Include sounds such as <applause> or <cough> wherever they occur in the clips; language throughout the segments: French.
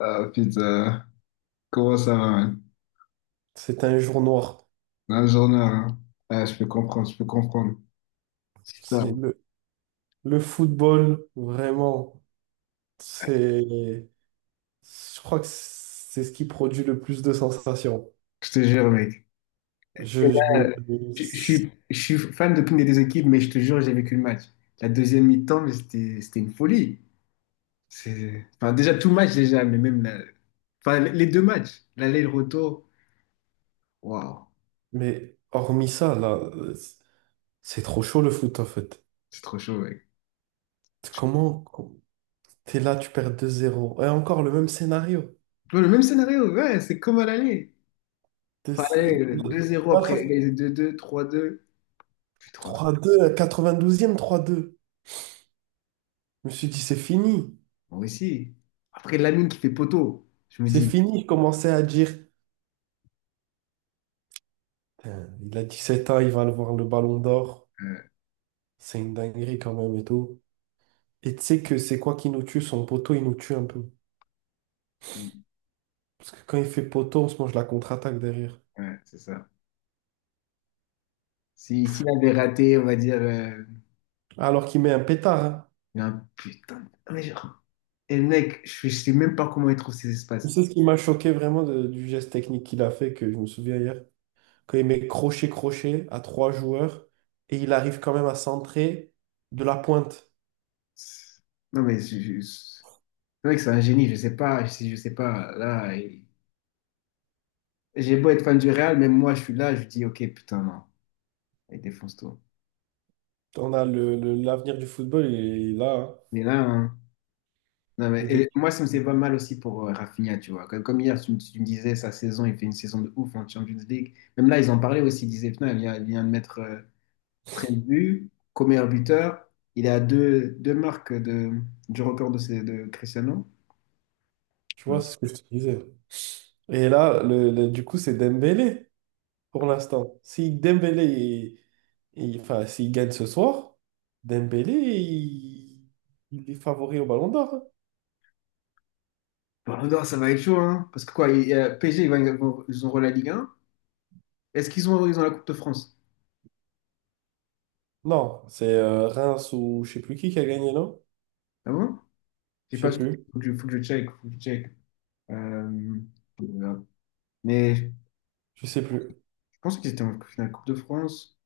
Ah putain, comment ça va, mec? C'est un jour noir. Un journal, hein? Ah, je peux comprendre, je peux comprendre. C'est Putain, le football, vraiment. C'est, je crois que c'est ce qui produit le plus de sensations. je te jure, mec. Je, Et je- là, je suis fan d'aucune des deux équipes, mais je te jure, j'ai vécu le match. La deuxième mi-temps, mais c'était une folie. C'est, enfin, déjà, tout le match, déjà, mais même la- enfin, les deux matchs, l'aller et le retour. Waouh, mais hormis ça, là, c'est trop chaud le foot en fait. c'est trop chaud, mec. Comment t'es là, tu perds 2-0 et encore le même scénario. Tu vois, le même scénario, ouais, c'est comme à l'aller. T'es- Enfin, c'est- allez, 2-0 Là, après ça- égaliser deux 2 3-2, puis 3-3. 3-2, à 92e, 3-2. Je me suis dit, c'est fini. Moi aussi. Après, Lamine qui fait poteau, je me C'est dis, fini. Je commençais à dire, putain, il a 17 ans, il va le voir le ballon d'or. euh, C'est une dinguerie quand même et tout. Et tu sais que c'est quoi qui nous tue? Son poteau, il nous tue un peu. Parce que quand il fait poteau, on se mange la contre-attaque derrière. ouais, c'est ça. Si, s'il avait raté, on va dire, Alors qu'il met un pétard, hein. il y a un putain. Mais genre, et le mec, je sais même pas comment il trouve ses Tu espaces. sais ce qui m'a choqué vraiment du geste technique qu'il a fait, que je me souviens hier. Quand il met crochet-crochet à trois joueurs et il arrive quand même à centrer de la pointe. Non, mais je- c'est vrai que c'est un génie, je sais pas, je sais pas. Là, il- j'ai beau être fan du Real, même moi, je suis là, je dis, ok, putain, non, il défonce tout. On a l'avenir du football, il est là, hein. Mais là, hein, non, mais, Il est- et moi, ça me fait pas mal aussi pour Rafinha, tu vois. Comme, comme hier, tu me disais, sa saison, il fait une saison de ouf en Champions League. Même là, ils en parlaient aussi. Ils disaient, putain, il vient de mettre 13 buts, comme meilleur buteur. Il est à deux marques de, du record de, de Cristiano. tu vois, Mince. c'est ce que je te disais. Et là, du coup, c'est Dembélé, pour l'instant. Si Dembélé, enfin, s'il gagne ce soir, Dembélé, il est favori au Ballon d'Or, hein. Ballon d'or, ça va être chaud, hein. Parce que quoi, y a PSG, vont- ils auront la Ligue 1. Est-ce qu'ils ont la Coupe de France? Non, c'est Reims ou je sais plus qui a gagné, non? Ah bon? Je sais Je sais pas, plus. Faut que je check, faut que je check. Euh, voilà. Mais Je sais plus. je pense qu'ils étaient en finale Coupe de France.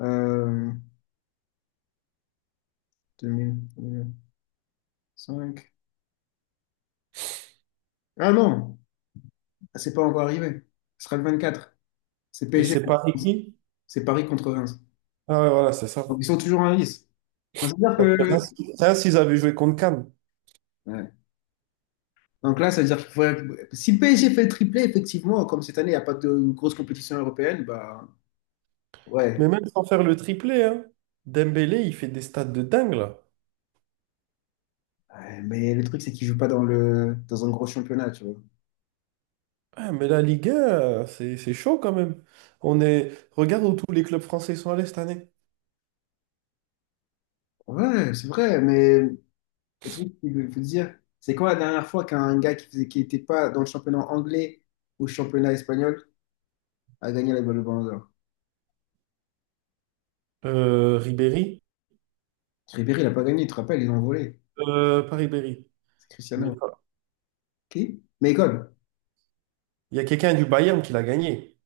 Euh, 2000, 2005. Ah non, c'est pas encore arrivé. Ce sera le 24. C'est Et PSG c'est contre Paris Reims. qui? C'est Paris contre Reims. Ah ouais, voilà, c'est ça. Donc ils sont toujours en lice. Donc, ça veut Parce que dire Reims, que... Reims, ils avaient joué contre Cannes. Ouais. Donc là, ça veut dire qu'il faudrait... Si le PSG fait le triplé, effectivement, comme cette année, il n'y a pas de grosse compétition européenne, bah Mais ouais. même sans faire le triplé, hein, Dembélé, il fait des stats de dingue, là. Ouais, mais le truc, c'est qu'ils ne jouent pas dans le... dans un gros championnat, tu vois. Ah, mais la Ligue 1, c'est chaud quand même. Regarde où tous les clubs français sont allés cette année. Ouais, c'est vrai, mais le truc, c'est que, faut dire, c'est quoi la dernière fois qu'un gars qui faisait... qui n'était pas dans le championnat anglais ou championnat espagnol a gagné la balle de Ballon d'Or? Ribéry. Ribéry, il n'a pas gagné, tu te rappelles, ils ont volé. Paris-Berry. C'est Mais Cristiano. pas. Qui? Malcolm. Il y a quelqu'un du Bayern qui l'a gagné.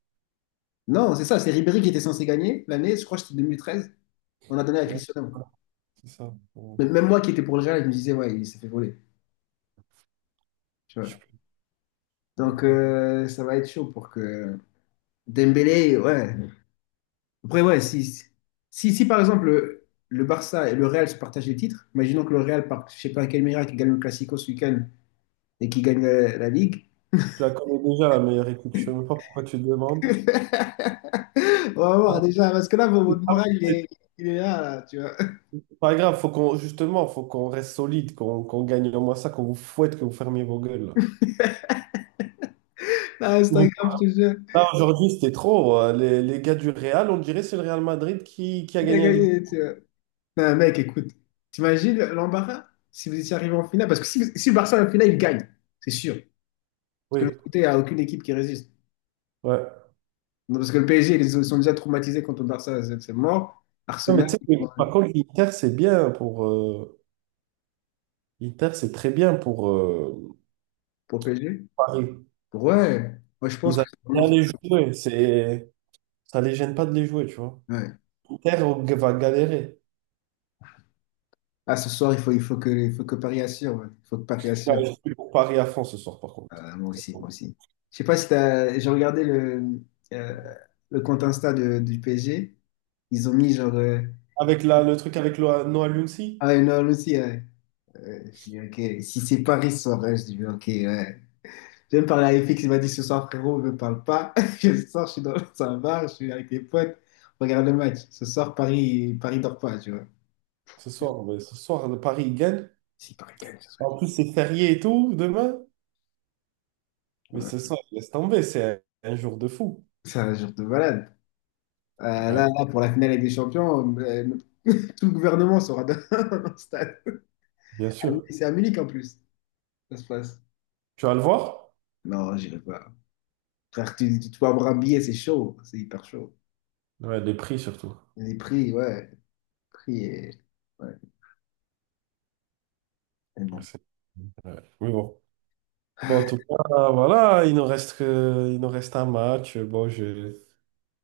Non, c'est ça, c'est Ribéry qui était censé gagner l'année, je crois que c'était 2013, on a donné à Ouais, Cristiano. voilà, c'est ça. Ouais. Mais même moi qui étais pour le Real, je me disais, ouais, il s'est fait voler. Tu Je sais vois. plus. Donc, Non. Ça va être chaud pour que Dembélé, ouais. Après, ouais, si par exemple le Barça et le Real se partagent les titres, imaginons que le Real, par je sais pas quel miracle, gagne le Classico ce week-end et qui gagne la Ligue. Tu la connais déjà, la meilleure équipe. Je ne sais même pas pourquoi tu le demandes. <laughs> On va voir déjà, parce que là, C'est votre pas moral, il est là, là, tu vois. c'est pas grave, faut qu'on justement, faut qu'on reste solide, qu'on gagne au moins ça, qu'on vous fouette, que vous fermiez vos gueules. Ah, Instagram, je te jure. Là, aujourd'hui, c'était trop. Les gars du Real, on dirait que c'est le Real Madrid qui a T'as gagné la Ligue. gagné, tu vois. Non, mec, écoute. T'imagines l'embarras si vous étiez arrivé en finale? Parce que si le Barça est en finale, il gagne, c'est sûr. Parce que de Oui, l'autre côté, il n'y a aucune équipe qui résiste. ouais. Non, parce que le PSG, ils sont déjà traumatisés contre le Barça, c'est mort. Non, mais Arsenal tu sais, que, pour par contre, l'Inter, c'est bien pour. Inter, c'est très bien pour pour PSG. Paris. Ouais, moi je pense Ils que allaient c'est vraiment bien fait. les jouer. Ça les gêne pas de les jouer, tu vois. Ouais. Inter va galérer. Ah, ce soir, il faut que Paris assure. Ouais. Il faut que Paris Ah, assure. je suis pour Paris à fond ce soir, par contre. Ah, moi aussi, moi aussi. Je sais pas si t'as... J'ai regardé euh, le compte Insta de- du PSG. Ils ont mis genre. Avec le truc avec Noah Ah Lumsi, ouais, non, lui aussi, ouais. Je dis, ok, si c'est Paris ce soir, ouais, je dis, ok, ouais. Je viens de parler à FX, il m'a dit ce soir, frérot, ne me parle pas. <laughs> Je sors, je suis dans un bar, <laughs> je suis avec des potes, on regarde le match. Ce soir, Paris, Paris dort pas, tu vois. ce soir, ouais, ce soir, le Paris il gagne. Si Paris gagne, ça serait. En plus, c'est férié et tout, demain. Mais ce Ouais. soir, laisse tomber, c'est un jour de fou. C'est un jour de malade. Euh, Là, Ouais, là, pour la finale avec des champions, <laughs> tout le gouvernement sera dans <laughs> le stade. bien À Munich- sûr. c'est à Munich en plus, ça se passe. Tu vas le voir? Non, j'irai pas. Frère, tu peux avoir un billet, c'est chaud, c'est hyper chaud. Ouais, les prix surtout. Les prix, ouais, les prix et... Mais Ouais, bon. Ouais. Mais bon. Bon, en tout cas, voilà, il nous reste un match.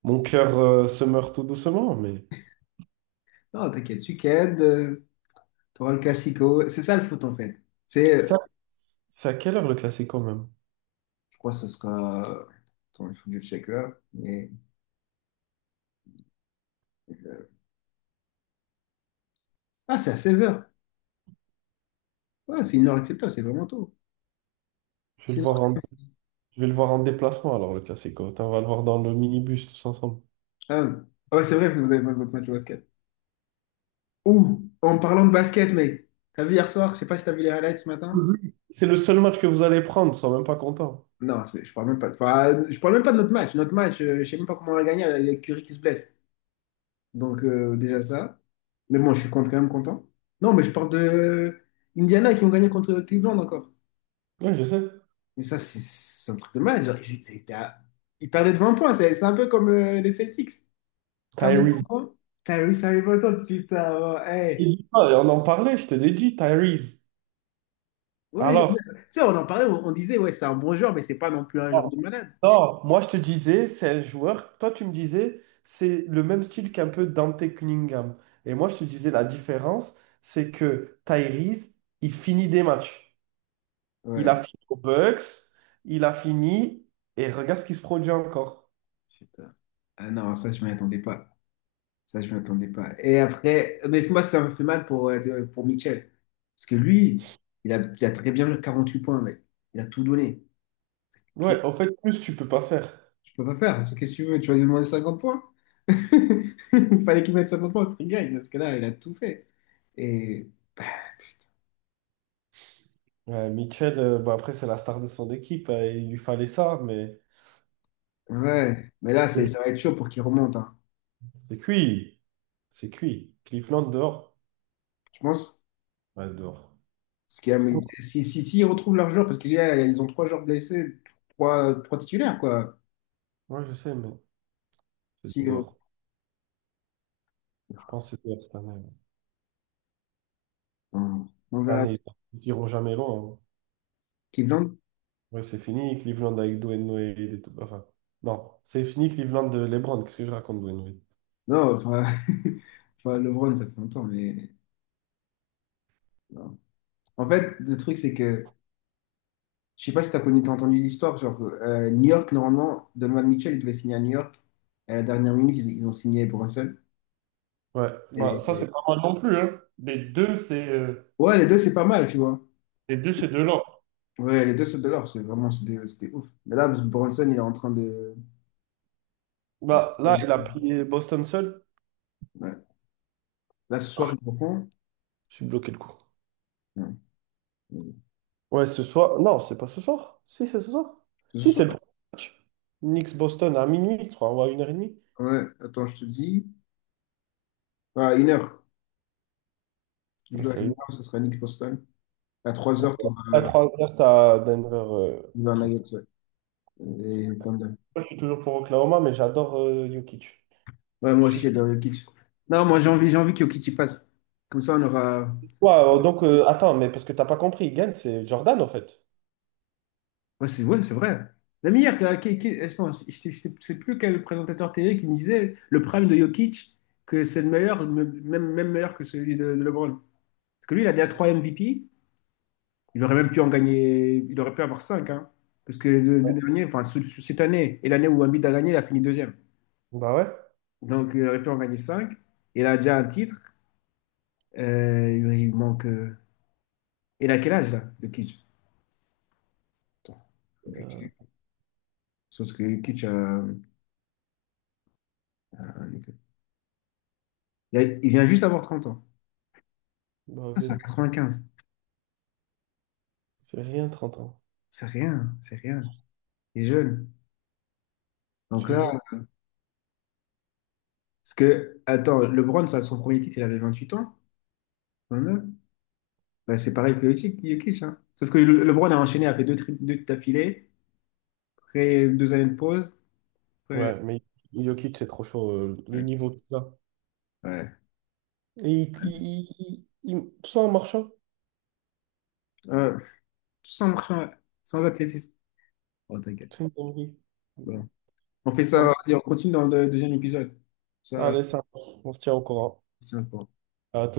Mon cœur se meurt tout doucement, mais Non, t'inquiète, week-end, t'auras le classico. C'est ça le foot en fait. C'est, ça, c'est à quelle heure le classico même? je crois que ce sera. Attends, il faut que je check là. Mais... euh, Ah, c'est à 16h. Ouais, c'est une heure acceptable, c'est vraiment tôt. Je vais le seize voir heures en, je vais le voir en déplacement alors le classico. Attends, on va le voir dans le minibus tous ensemble. Ah, ouais, ah ouais, c'est vrai, parce que vous avez pas votre match de basket. Ouh, en parlant de basket, mec. T'as vu hier soir, je sais pas si t'as vu les highlights ce matin. Mhm. C'est le seul match que vous allez prendre, sois même pas content. Non, c'est- je parle même pas. Enfin, je parle même pas de notre match. Notre match, je sais même pas comment on l'a gagné avec Curry qui se blesse. Donc, déjà ça. Mais bon, je suis quand même content. Non, mais je parle de Indiana qui ont gagné contre Cleveland encore. Oui, je sais. Mais ça, c'est un truc de mal. Genre, ils étaient à- ils perdaient de 20 points. C'est un peu comme les Celtics. Ils perdent de Tyrese. 20 points. Tyrese Halliburton, putain. Ouais, Je te hey. dis pas, on en parlait, je te l'ai dit, Tyrese. Ouais, je- tu Alors, sais, on en parlait, on disait, ouais, c'est un bon joueur, mais c'est pas non plus un non, joueur de malade. non, moi je te disais, c'est un joueur. Toi, tu me disais, c'est le même style qu'un peu Dante Cunningham. Et moi, je te disais, la différence, c'est que Tyrese, il finit des matchs. Il Ouais, a fini aux Bucks, il a fini, et regarde ce qui se produit encore. putain. Ah non, ça, je m'y attendais pas. Ça, je ne m'attendais pas. Et après, mais moi, ça me fait mal pour, de- pour Mitchell. Parce que lui, il a très bien joué huit points, mec. Il a tout donné. Tout, Ouais, en fait, plus tu peux pas faire. tu peux pas faire. Qu'est-ce que tu veux? Tu vas lui demander 50 points? <laughs> Il fallait qu'il mette 50 points pour qu'il gagne. Parce que là, il a tout fait. Et bah, putain. Ouais, Mitchell, bon, après, c'est la star de son équipe, il lui fallait ça, mais Ouais. Mais là, ça va être chaud pour qu'il remonte, hein. c'est cuit. C'est cuit. Cleveland dehors. Je pense. Ouais, dehors. Parce qu'il y Par contre, a- si ils retrouvent leurs joueurs, parce qu'ils ont trois joueurs blessés, trois titulaires, quoi. ouais, je sais, mais c'est Si, dehors. Je pense que c'est dehors cette année. On Cette verra. année, ils iront jamais loin, hein. Cleveland. Ouais, c'est fini, Cleveland avec Dwayne Wade et tout. Enfin, non, c'est fini, Cleveland de LeBron. Qu'est-ce que je raconte, Dwayne Wade? Non, enfin, <laughs> enfin, LeBron, ça fait longtemps, mais... non. En fait, le truc, c'est que... Je sais pas si t'as connu, t'as entendu l'histoire, genre, New York, normalement, Donovan Mitchell, il devait signer à New York. À la dernière minute, ils ont signé pour un. Ouais, bah, ça Et... c'est pas mal non plus, hein. Ouais, les deux, c'est pas mal, tu vois. Les deux, c'est de l'or. Ouais, les deux sautent de l'or, c'est vraiment, c'était ouf. Mais là, Bronson, il est en train de... Bah là, il a pris Boston seul. Ouais. Là, ce soir, Ah, ils le font. je suis bloqué le coup. Ouais. Ouais, ce soir. Non, c'est pas ce soir. Si, c'est ce soir. C'est ce Si, c'est le soir? premier match. Knicks-Boston à minuit, je crois, ou à une heure et demie. Ouais, attends, je te dis. À 1h. Tu joues à une Salut. heure, ce sera Nick Boston. À 3h, tu auras À 3 h, t'as Denver, truc. Nuggets. Ouais. Et Thunder. Moi, je suis toujours pour Oklahoma, mais j'adore Jokic. Ouais, Je moi suis... aussi, j'adore Jokic. Non, moi, j'ai envie que Jokic y passe. Comme ça, on aura. Ouais, Ouais, donc attends, mais parce que t'as pas compris, Gant, c'est Jordan en fait. Ouais, c'est vrai. Même hier, qui- attends, je sais plus quel présentateur télé qui me disait le prime de Jokic, que c'est le meilleur, même, même meilleur que celui de, LeBron. Parce que lui, il a déjà 3 MVP. Il aurait même pu en gagner. Il aurait pu avoir 5. Parce que les deux derniers, enfin, cette année et l'année où Embiid a gagné, il a fini deuxième. Bah ouais. Donc, il aurait pu en gagner cinq. Il a déjà un titre. Il manque. Il a quel âge là, le Kitsch? Attends. Le Kitsch. Sauf que le Kitsch, donc, il vient juste d'avoir 30 ans. Bah Ah, c'est ouais, un 95. c'est rien 30 ans, C'est rien, c'est rien. Il est jeune. je Donc te là, jure. parce que, attends, LeBron, ça, son premier titre, il avait 28 ans. 29. Bah, c'est pareil que Jokic. Jokic, hein. Sauf que le- LeBron a enchaîné, a fait deux, tri- deux d'affilée, après deux années de pause. Après- Ouais, mais Jokic, c'est trop chaud, le niveau qu'il a. Ouais. Et tout ça en marchant, Euh, tout sans athlétisme. Oh, t'inquiète. c'est une dinguerie. Bon. On fait Ça ça, me- vas-y, on continue dans le deuxième épisode. Ça, Allez, ça, marche. On se tient au courant. c'est important. À